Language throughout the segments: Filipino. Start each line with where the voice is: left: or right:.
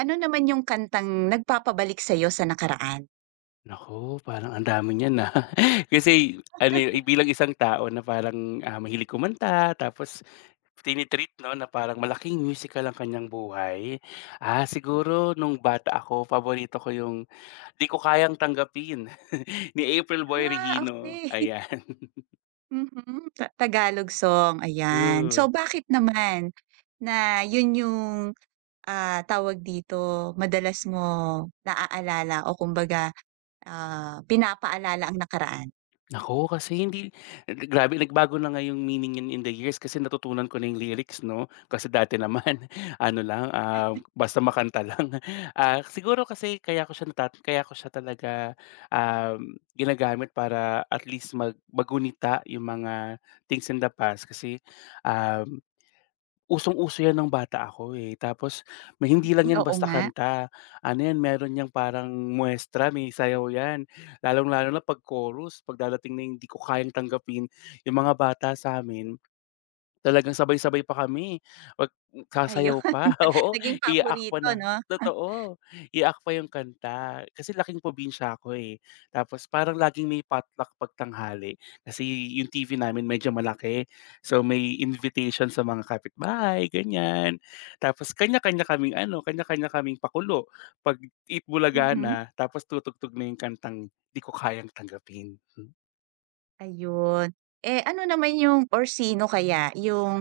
right: Ano naman yung kantang nagpapabalik sa'yo sa nakaraan?
left: Naku, parang ang dami niyan, ah. Kasi ano, eh, bilang isang tao na parang, mahilig kumanta tapos tini 'no, na parang malaking musical ang kanyang buhay. Siguro nung bata ako paborito ko yung "Di Ko Kayang Tanggapin" ni April Boy
right: Ah,
left: Regino,
right: okey.
left: ayan.
right: Mhm, Tagalog song, ayan.
left: True.
right: So, bakit naman na yun yung, tawag dito, madalas mo naaalala o kumbaga, pinapaalala ang nakaraan?
left: Nako kasi hindi grabe nagbago na nga yung meaning niyan in the years kasi natutunan ko na yung lyrics 'no. Kasi dati naman ano lang, ah, basta makanta lang. Siguro kasi kaya ko siya talaga, ginagamit para at least magunita yung mga things in the past kasi, um Usong-uso 'yan nung bata ako, eh, tapos may hindi lang 'yan
right: Oo
left: basta
right: nga,
left: kanta. Ano 'yan, meron niyang parang muestra, may sayaw 'yan. Lalong-lalo na 'pag chorus, 'pag darating na yung 'di ko kayang tanggapin, yung mga bata sa sa'min talagang sabay-sabay pa kami, pag
right: ayun.
left: sasayaw pa, oo,
right: Naging
left: iiyak pa
right: paborito
left: na
right: 'no? Ah,
left: totoo, iiyak pa yung kanta. Kasi laking probinsya ako, eh, tapos parang laging may potluck 'pag kasi yung TV namin medyo malaki. So, may invitation sa mga kapitbahay, ganyan. Tapos kanya-kanya kaming ano, kanya-kanya kaming pakulo 'pag eat bulaga
right: mhm,
left: na tapos tutugtog na yung kantang 'di ko kayang tanggapin.
right: ayun. Eh, ano naman yung or sino kaya yung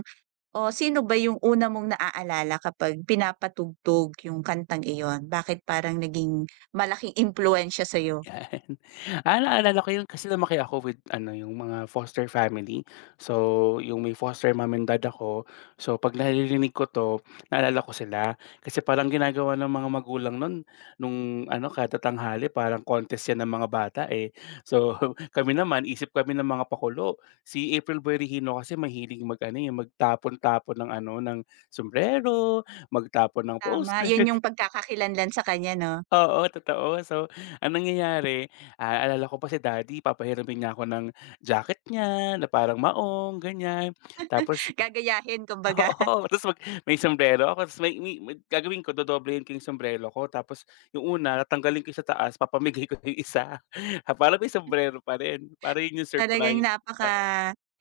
right: o sino ba yung una mong naaalala kapag pinapatugtog yung kantang iyon? Bakit parang naging malaking impluwensya sa'yo?
left: Yan. Ah, naalala ko yun kasi lumaki ako with ano, yung mga foster family. So, yung may foster mom and dad ako. So, 'pag naririnig ko 'to, naalala ko sila. Kasi parang ginagawa ng mga magulang nun, nung ano, kada tanghali parang contest yan ng mga bata, eh. So, kami naman, isip kami ng mga pakulo. Si April Boy Regino kasi mahilig mag ano, eh, magtapon-tapon ng sombrero, magtapon ng
right: Tama,
left: poster.
right: yun yung pagkakakilanlan sa kanya 'no.
left: Oo, totoo. So, ang nangyayari, ah, naalala ko pa si daddy papahiramin niya ako ng jacket niya na parang maong, ganyan. Tapos
right: Gagayahin kumbaga.
left: oo, tapos mag may sombrero ako tapos may gagawin ko dodoblehin ko yung sombrero ko tapos yung una tatanggalin ko yung sa taas papamigay ko yung isa. Ah, para may sombrero pa rin, para yun yung
right: Talagang
left: surprise.
right: napaka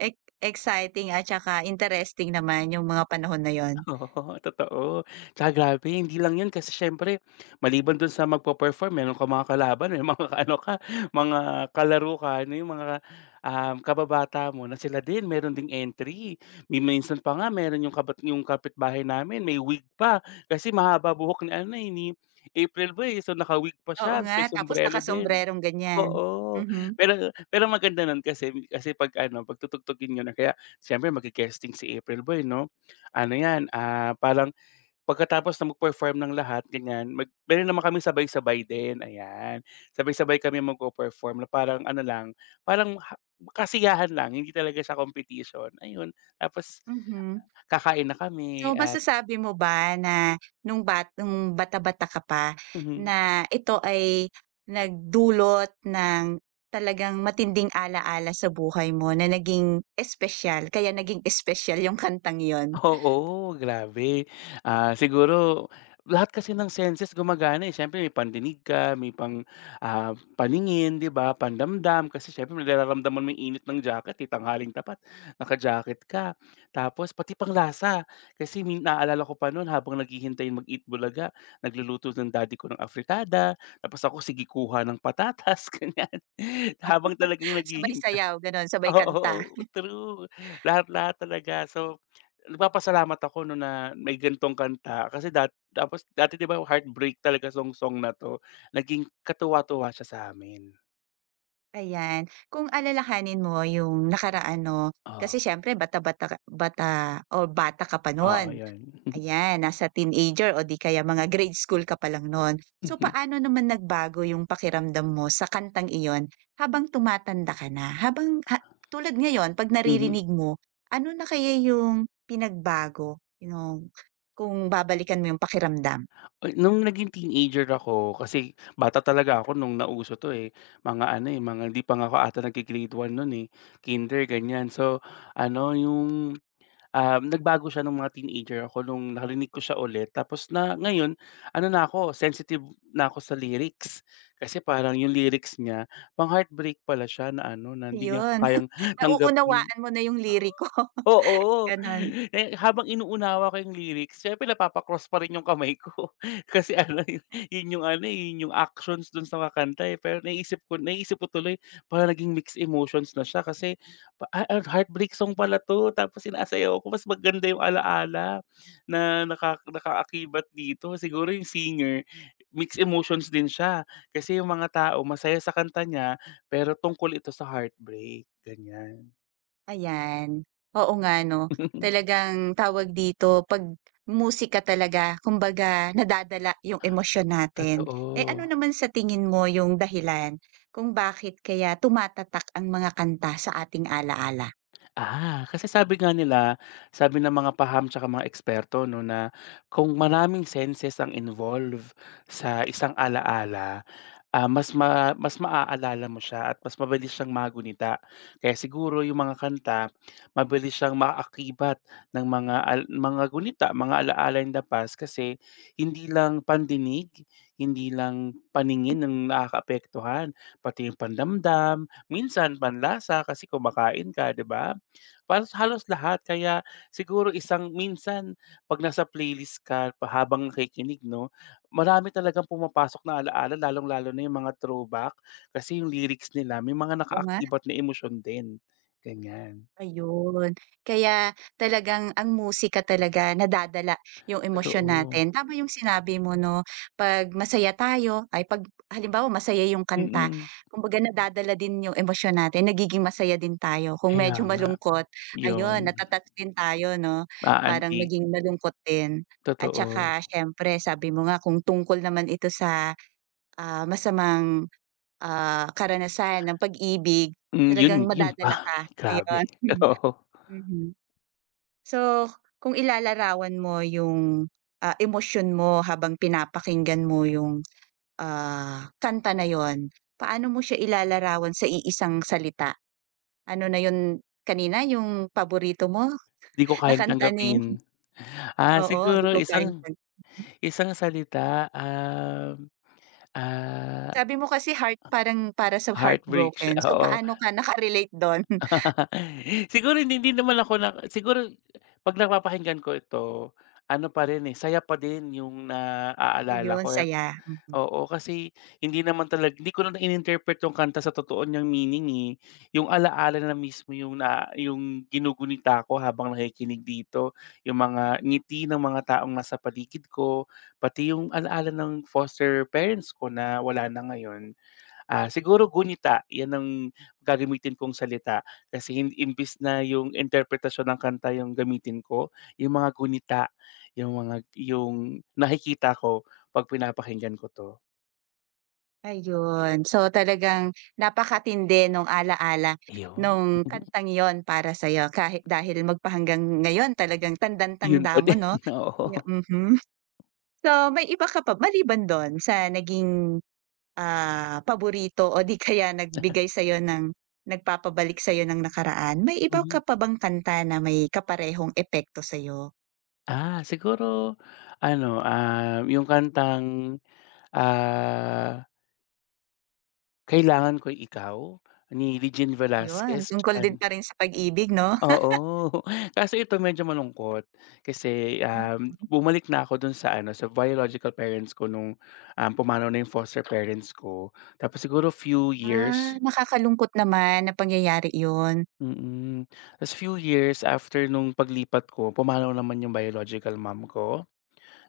right: ec exciting at saka interesting naman yung mga panahon na yun.
left: Oo, totoo. Tsaka grabe hindi lang 'yun kasi siyempre maliban dun sa magpe-perform meron kang mga kalaban, may mga ano ka, mga kalaro ka ano yung mga, kababata mo na sila din meron ding entry. May minsan pa nga meron yung kabat yung kapitbahay namin may wig pa kasi mahaba buhok ni ano, eh, ni April Boy, eh, so naka-wig pa
right: Oo
left: siya ta's
right: nga,
left: may
right: tapos
left: sombrero din.
right: nakasombrerong ganyan.
left: Oo,
right: Mhm,
left: pero pero maganda nun kasi kasi 'pag ano, pagtutugtugin niyo na kaya siyempre magge-guesting si April Boy 'no. Ano 'yan, ah, parang pagkatapos na mag-perform ng lahat ganyan, mag meron naman kaming sabay-sabay din, ayan. Sabay-sabay kami magpe-perform na parang ano lang, parang ha kasiyahan lang, hindi talaga siya competition, ayun. Tapos
right: mhm.
left: kakain na kami
right: So,
left: at
right: masasabi mo ba na nung bata-bata ka pa na ito ay nagdulot ng talagang matinding ala-ala sa buhay mo na naging espesyal, kaya naging espesyal yung kantang yon?
left: oo, grabe. Ah, siguro lahat kasi ng senses gumagana, eh. Siyempre may pandinig ka, may pang, ah, paningin, 'di ba, pandamdam kasi siyempre nararamdaman mo 'yung init ng jacket, eh, tanghaling tapat naka-jacket ka. Tapos pati panglasa, kasi min naalala ko pa no'n habang naghihintay mag-eat bulaga, nagluluto ng daddy ko ng afritada, tapos ako sigikuha ng patatas, ganyan. Habang talagang
right: Sabay
left: naghihin
right: sayaw, gano'n, sabay kanta,
left: oo, true. Lahat-lahat talaga. So, nagpapasalamat ako 'no na may ganitong kanta kasi dat tapos dati 'di ba heartbreak talaga song song na 'to, naging katuwa-tuwa siya sa'min.
right: ayan. Kung alalahanin mo yung nakaraan 'no,
left: Oh, oo.
right: kasi siyempre bata-bata ka, bata o bata ka pa
left: Oo,
right: nun.
left: 'yun.
right: Ayan, nasa teenager o di kaya mga grade school ka pa lang no'n. So,
left: Mhm,
right: paano naman nagbago yung pakiramdam mo sa kantang iyon habang tumatanda ka na? Habang tulad ngayon 'pag
left: mhm.
right: naririnig mo, ano na kaya yung pinagbago, kung babalikan mo yung pakiramdam?
left: Ay nung naging teenager ako kasi bata talaga ako nung nauso 'to, eh, mga ano, eh, mga hindi pa nga ako ata nagge-grade 1 nun, eh, kinder ganiyan. So ano, yung nagbago siya nung mga teenager ako nung narinig ko siya ulit tapos na ngayon ano na ako, sensitive na ako sa lyrics. Kasi parang yung lyrics niya pang-heartbreak pala siya na ano, na hindi niya
right: Ayun,
left: kayang tanggapin.
right: nauunawaan mo na yung liriko,
left: Oo,
right: gano'n.
left: eh, habang inuunawa ko yung lyrics siyempre napapa-cross pa rin yung kamay ko kasi ano yun yun yung ano, eh, yun yung actions dun sa kakanta, eh, pero naisip ko tuloy parang naging mixed emotions na siya kasi pa ah, ah, heartbreak song pala 'to tapos sinasayaw ko mas maganda yung ala-ala na naka nakaakibat dito siguro yung singer mixed emotions din siya kasi yung mga tao masaya sa kanta niya pero tungkol ito sa heartbreak, ganyan.
right: Ayan, oo nga 'no. Talagang tawag dito, 'pag musika talaga kumbaga nadadala yung emosyon natin. Eh, ano
left: Totoo.
right: naman sa tingin mo yung dahilan kung bakit kaya tumatatak ang mga kanta sa ating ala-ala?
left: Ah, kasi sabi nga nila, sabi ng mga paham tsaka mga eksperto 'no, na kung maraming senses ang involve sa isang alaala, ah, mas ma mas maaalala mo siya at mas mabilis siyang magunita. Kaya siguro yung mga kanta, mabilis siyang maakibat ng mga al mga gunita, mga alaala in the past kasi hindi lang pandinig, hindi lang
right: Mhm,
left: paningin ng nakakaapektuhan, pati yung pandamdam, minsan panlasa kasi kumakain ka, 'di ba? Halos halos lahat kaya siguro isang minsan 'pag nasa playlist ka pa habang nakikinig 'no marami talagang pumapasok na ala-ala lalong-lalo na yung mga throwback kasi yung lyrics nila may mga
right: oo nga.
left: nakaakibat na emosyon din, ganyan.
right: Ayun, kaya talagang ang musika talaga nadadala yung emosyon
left: Totoo,
right: natin. Tama yung sinabi mo 'no, 'pag masaya tayo ay 'pag halimbawa masaya yung kanta,
left: mm.
right: kumbaga nadadala din yung emosyon natin, nagiging masaya din tayo. Kung
left: Kaya
right: medyo
left: nga,
right: malungkot,
left: yun,
right: ayun, nata-touch din tayo 'no,
left: a
right: parang naging malungkot din. At
left: totoo.
right: saka siyempre sabi mo nga kung tungkol naman ito sa, masamang, karanasan ng pag-ibig,
left: Hmm, yun
right: talagang
left: yun pa,
right: madadala ka,
left: grabe,
right: ayun.
left: oo,
right: Mhm. So, kung ilalarawan mo yung, emosyon mo habang pinapakinggan mo yung, kanta na yon, paano mo siya ilalarawan sa iisang salita? Ano na yun kanina, yung paborito mo
left: di ko
right: na
left: kayang
right: kanta ni?
left: tanggapin. Ah,
right: Oo, di
left: siguro
right: ko kayang
left: isang
right: kan
left: isang salita, ah,
right: sabi mo kasi heart parang para sa
left: heartbreak siya,
right: heartbroken, so
left: oo.
right: paano ka naka-relate dun?
left: Siguro hindi hindi naman ako na siguro 'pag napapakinggan ko ito, ano pa rin, eh, saya pa din yung naaalala
right: Ayun,
left: ko, eh.
right: saya, mm.
left: Oo, kasi hindi naman talag hindi ko na in-interpret yung kanta sa totoo niyang meaning, eh. Yung alaala na mismo yung na yung ginugunita ko habang nakikinig dito, yung mga ngiti ng mga taong nasa paligid ko, pati yung alaala ng foster parents ko na wala na ngayon. Ah, siguro gunita, 'yan ang gagamitin kong salita kasi hindi imbes na yung interpretasyon ng kanta yung gamitin ko, yung mga gunita, yung mga yung nakikita ko 'pag pinapakinggan ko 'to,
right: Ayun. So, talagang napakatindi nung ala-ala
left: iyon.
right: nung kantang yon para sa sa'yo kahit dahil magpahanggang ngayon talagang
left: Yun pa
right: tandang-tanda mo
left: din,
right: 'no?
left: oo.
right: Ya, mhm. So, may iba ka pa maliban dun sa naging, paborito o di kaya nagbigay sa sa'yo ng nagpapabalik sa'yo ng nakaraan, may iba
left: Mhm.
right: ka pa bang kanta na may kaparehong epekto sa sa'yo?
left: Ah, siguro ano, yung kantang, ah, Kailangan ko Ikaw ni Regine
right: Yun,
left: Velasquez.
right: tungkol din pa rin sa pag-ibig 'no?
left: Oo, kasi ito medyo malungkot kasi,
right: Hmm.
left: bumalik na ako dun sa ano, sa biological parents ko nung, pumanaw na yung foster parents ko. Tapos siguro few
right: Ah,
left: years
right: nakakalungkot naman na pangyayari yun.
left: mm. Ta's few years after nung paglipat ko, pumanaw naman yung biological mom ko,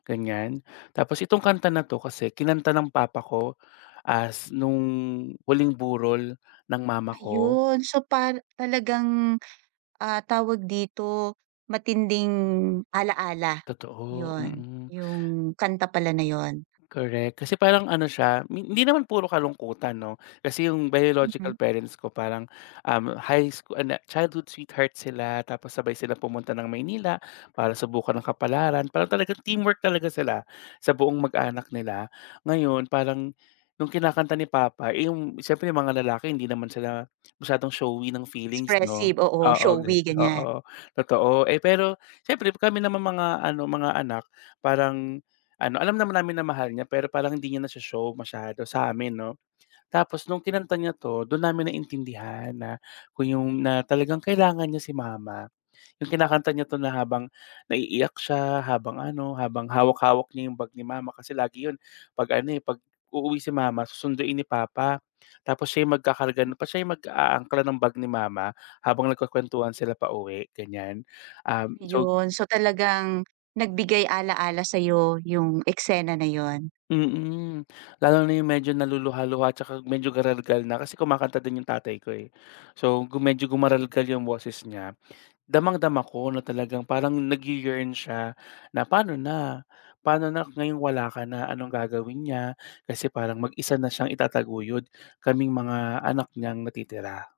left: ganyan. Tapos itong kanta na 'to kasi kinanta ng papa ko as nung huling burol ng mama ko,
right: Ayun, so talagang, tawag dito, matinding ala-ala,
left: totoo,
right: 'yun,
left: mm.
right: yung kanta pala na 'yun.
left: Correct. Kasi parang ano siya, mi hindi naman puro kalungkutan 'no, kasi yung biological
right: Mhm,
left: parents ko parang, high school ano, childhood sweetheart sila tapos sabay silang pumunta ng Maynila para subukan ng kapalaran. Parang talagang teamwork talaga sila sa buong mag-anak nila. Ngayon parang nung kinakanta ni papa, eh, yung siyempre yung mga lalaki hindi naman sila masyadong showy ng feelings 'no.
right: expressive, oo,
left: Oo, ge
right: showy, ganiyan.
left: oo, totoo. Eh, pero siyempre kami naman mga ano, mga anak parang ano, alam naman namin na mahal niya pero parang hindi niya nasho-show masyado sa amin 'no. Tapos nung kinanta niya 'to, dun namin naintindihan na kung yung na talagang kailangan niya si mama. Yung kinakanta niya 'to na habang naiiyak siya, habang ano, habang hawak-hawak niya yung bag ni mama kasi lagi yun 'pag ano, eh, 'pag uuwi si mama susunduin ni papa. Tapos siya yung magkakarga nun, siya yung mag-aangkla ng bag ni mama habang nagkukuwentuhan sila pauwi, ganyan. So
right: Ayun, so talagang nagbigay ala-ala sa'yo yung eksena na 'yun,
left: mm, lalo na yung medyo naluluha-luha tsaka medyo garalgal na kasi kumakanta din yung tatay ko, eh. So, gu medyo gumaralgal yung boses niya, damang-dama ko na talagang parang nag-ye-yearn siya na paano na, paano na ngayong wala ka na, anong gagawin niya? Kasi parang mag-isa na siyang itataguyod, kaming mga anak niyang natitira.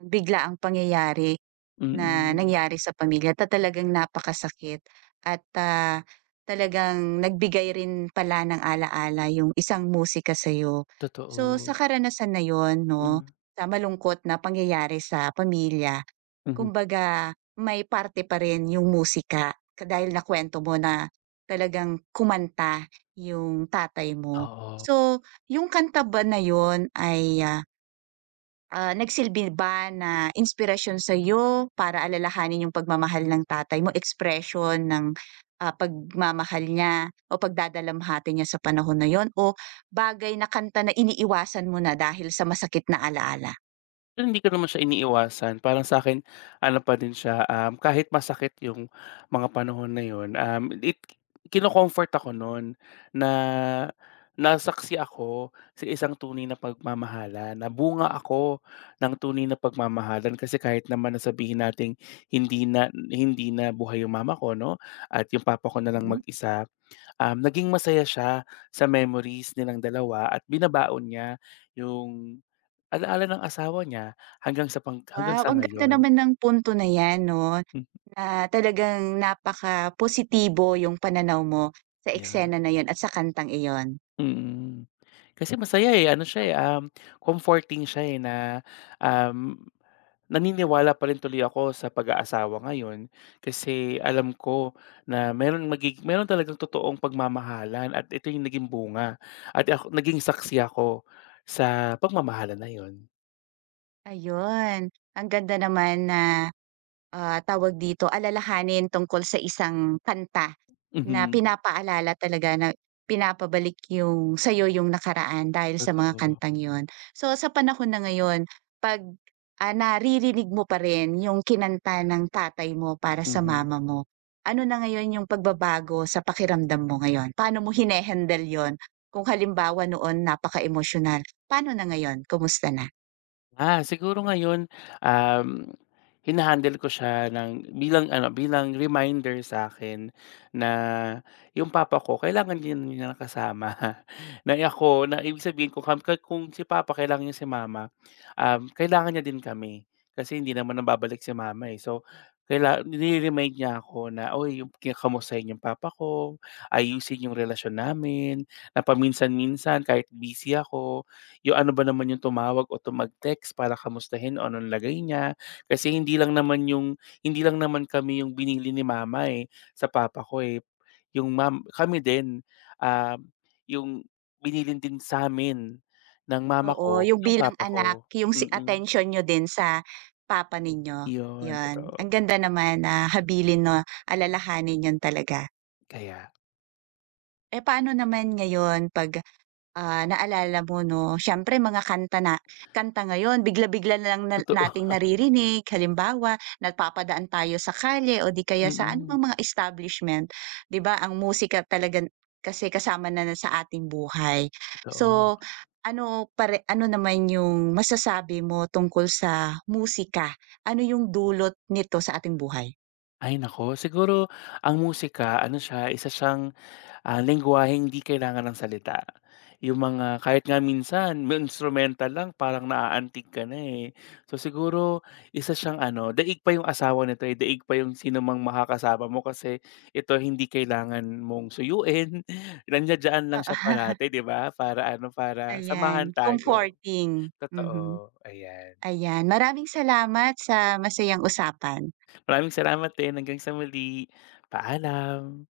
right: biglaang pangyayari. Na
left: Mm,
right: nangyari sa pamilya, ta talagang napakasakit at, talagang nagbigay rin pala ng ala-ala yung isang musika sa'yo. So, sa
left: totoo.
right: karanasan na yun
left: Hmm,
right: 'no, sa malungkot na pangyayari sa pamilya,
left: mhm.
right: kumbaga may parte pa rin yung musika ka dahil nakuwento mo na talagang kumanta yung tatay mo.
left: Oo.
right: So, yung kanta ba na yon ay, ah, Ah, nagsilbi ba na inspirasyon sa'yo para alalahanin yung pagmamahal ng tatay mo, expression ng, pagmamahal niya o pagdadalamhati niya sa panahon na yon o bagay na kanta na iniiwasan mo na dahil sa masakit na alaala?
left: Pero hindi ko naman siya iniiwasan parang sa akin ano pa din siya, kahit masakit yung mga panahon na yun, it kino-comfort ako nun na nasaksi ako sa isang tunay na pagmamahala, na bunga ako ng tunay na pagmamahalan kasi kahit naman na sabihin nating hindi na buhay yung mama ko 'no, at yung papa ko na lang
right: Mhm.
left: mag-isa, naging masaya siya sa memories nilang dalawa at binabaon niya yung alaala ng asawa niya hanggang sa pang hanggang
right: Wow,
left: sa
right: ang ganda
left: ngayon.
right: naman ng punto na 'yan 'no,
left: Hmm,
right: na talagang napakapositibo yung pananaw mo sa
left: yeah,
right: eksena na yon at sa kantang iyon.
left: mm. Kasi masaya, eh, ano siya,
right: So
left: eh, comforting siya, eh, na, um, naniniwala pa rin tuloy ako sa pag-aasawa ngayon kasi alam ko na meron magig meron talagang totoong pagmamahalan at ito yung naging bunga at ako naging saksi ako sa pagmamahalan na yun.
right: ayun, ang ganda naman na Ah, tawag dito, alalahanin tungkol sa isang kanta na
left: Mhm,
right: pinapaalala talaga, na pinapabalik yung sa'yo yung nakaraan dahil sa mga
left: totoo,
right: kantang yon. So, sa panahon na ngayon 'pag, naririnig mo pa rin yung kinanta ng tatay mo para sa
left: mhm.
right: mama mo, ano na ngayon yung pagbabago sa pakiramdam mo ngayon? Paano mo hinehandle yon? Kung halimbawa noon napakaemosyonal, paano na ngayon, kumusta na?
left: Ah, siguro ngayon, um, hina ko siya ng bilang ano, bilang reminder sa akin na yung papa ko kailangan din niya ng kasama. Na ako na ibig sabihin ko kung si papa kailangan niya si mama, kailangan niya din kami. Kasi hindi naman nababalik si mama, eh. So, kaila nire-remind niya ako na, "Uy, yung ki kamustahin yung papa ko, ayusin yung relasyon namin, na paminsan-minsan kahit busy ako, yung ano ba naman yung tumawag o tu mag-text para kamustahin o anong lagay niya. Kasi hindi lang naman kami yung binili ni mama, eh, sa papa ko, eh. Yung mam kami din, ah, yung binilin din sa sa'min ng mama
right: Oo,
left: ko,
right: yung
left: yung
right: bilang
left: papa
right: anak,
left: ko.
right: yung
left: Mm,
right: attention niyo din sa papa ninyo,
left: yun
right: yun. Ang
left: totoo.
right: ganda naman na habilin 'no, alalahanin yun talaga.
left: Kaya
right: Eh, paano naman ngayon 'pag Ah, naalala mo 'no, siyempre mga kanta ngayon bigla-bigla na lang na
left: totoo.
right: nating naririnig. Halimbawa, napapadaan tayo sa kalye o 'di kaya sa
left: Mm,
right: anumang mga establishment, 'di ba ang musika talaga kasi kasama na na sa ating buhay.
left: totoo.
right: So, ano naman yung masasabi mo tungkol sa musika? Ano yung dulot nito sa ating buhay?
left: Ay nako siguro ang musika ano siya, isa siyang ah, lengguwahe hindi kailangan ng salita. Yung mga kahit nga minsan may instrumental lang parang naaantig ka na, eh. So, siguro isa siyang ano, daig pa yung asawa nito, eh, daig pa yung sino mang makakasama mo kasi ito hindi kailangan mong suyuin, nandiya-diyan lang
right: Oo,
left: siya parate 'di ba? Para ano, para samahan
right: ayan,
left: tayo.
right: comforting. Mhm,
left: Totoo, ayan.
right: ayan. Maraming salamat sa masayang usapan.
left: Maraming salamat din. Hanggang sa muli, paalam.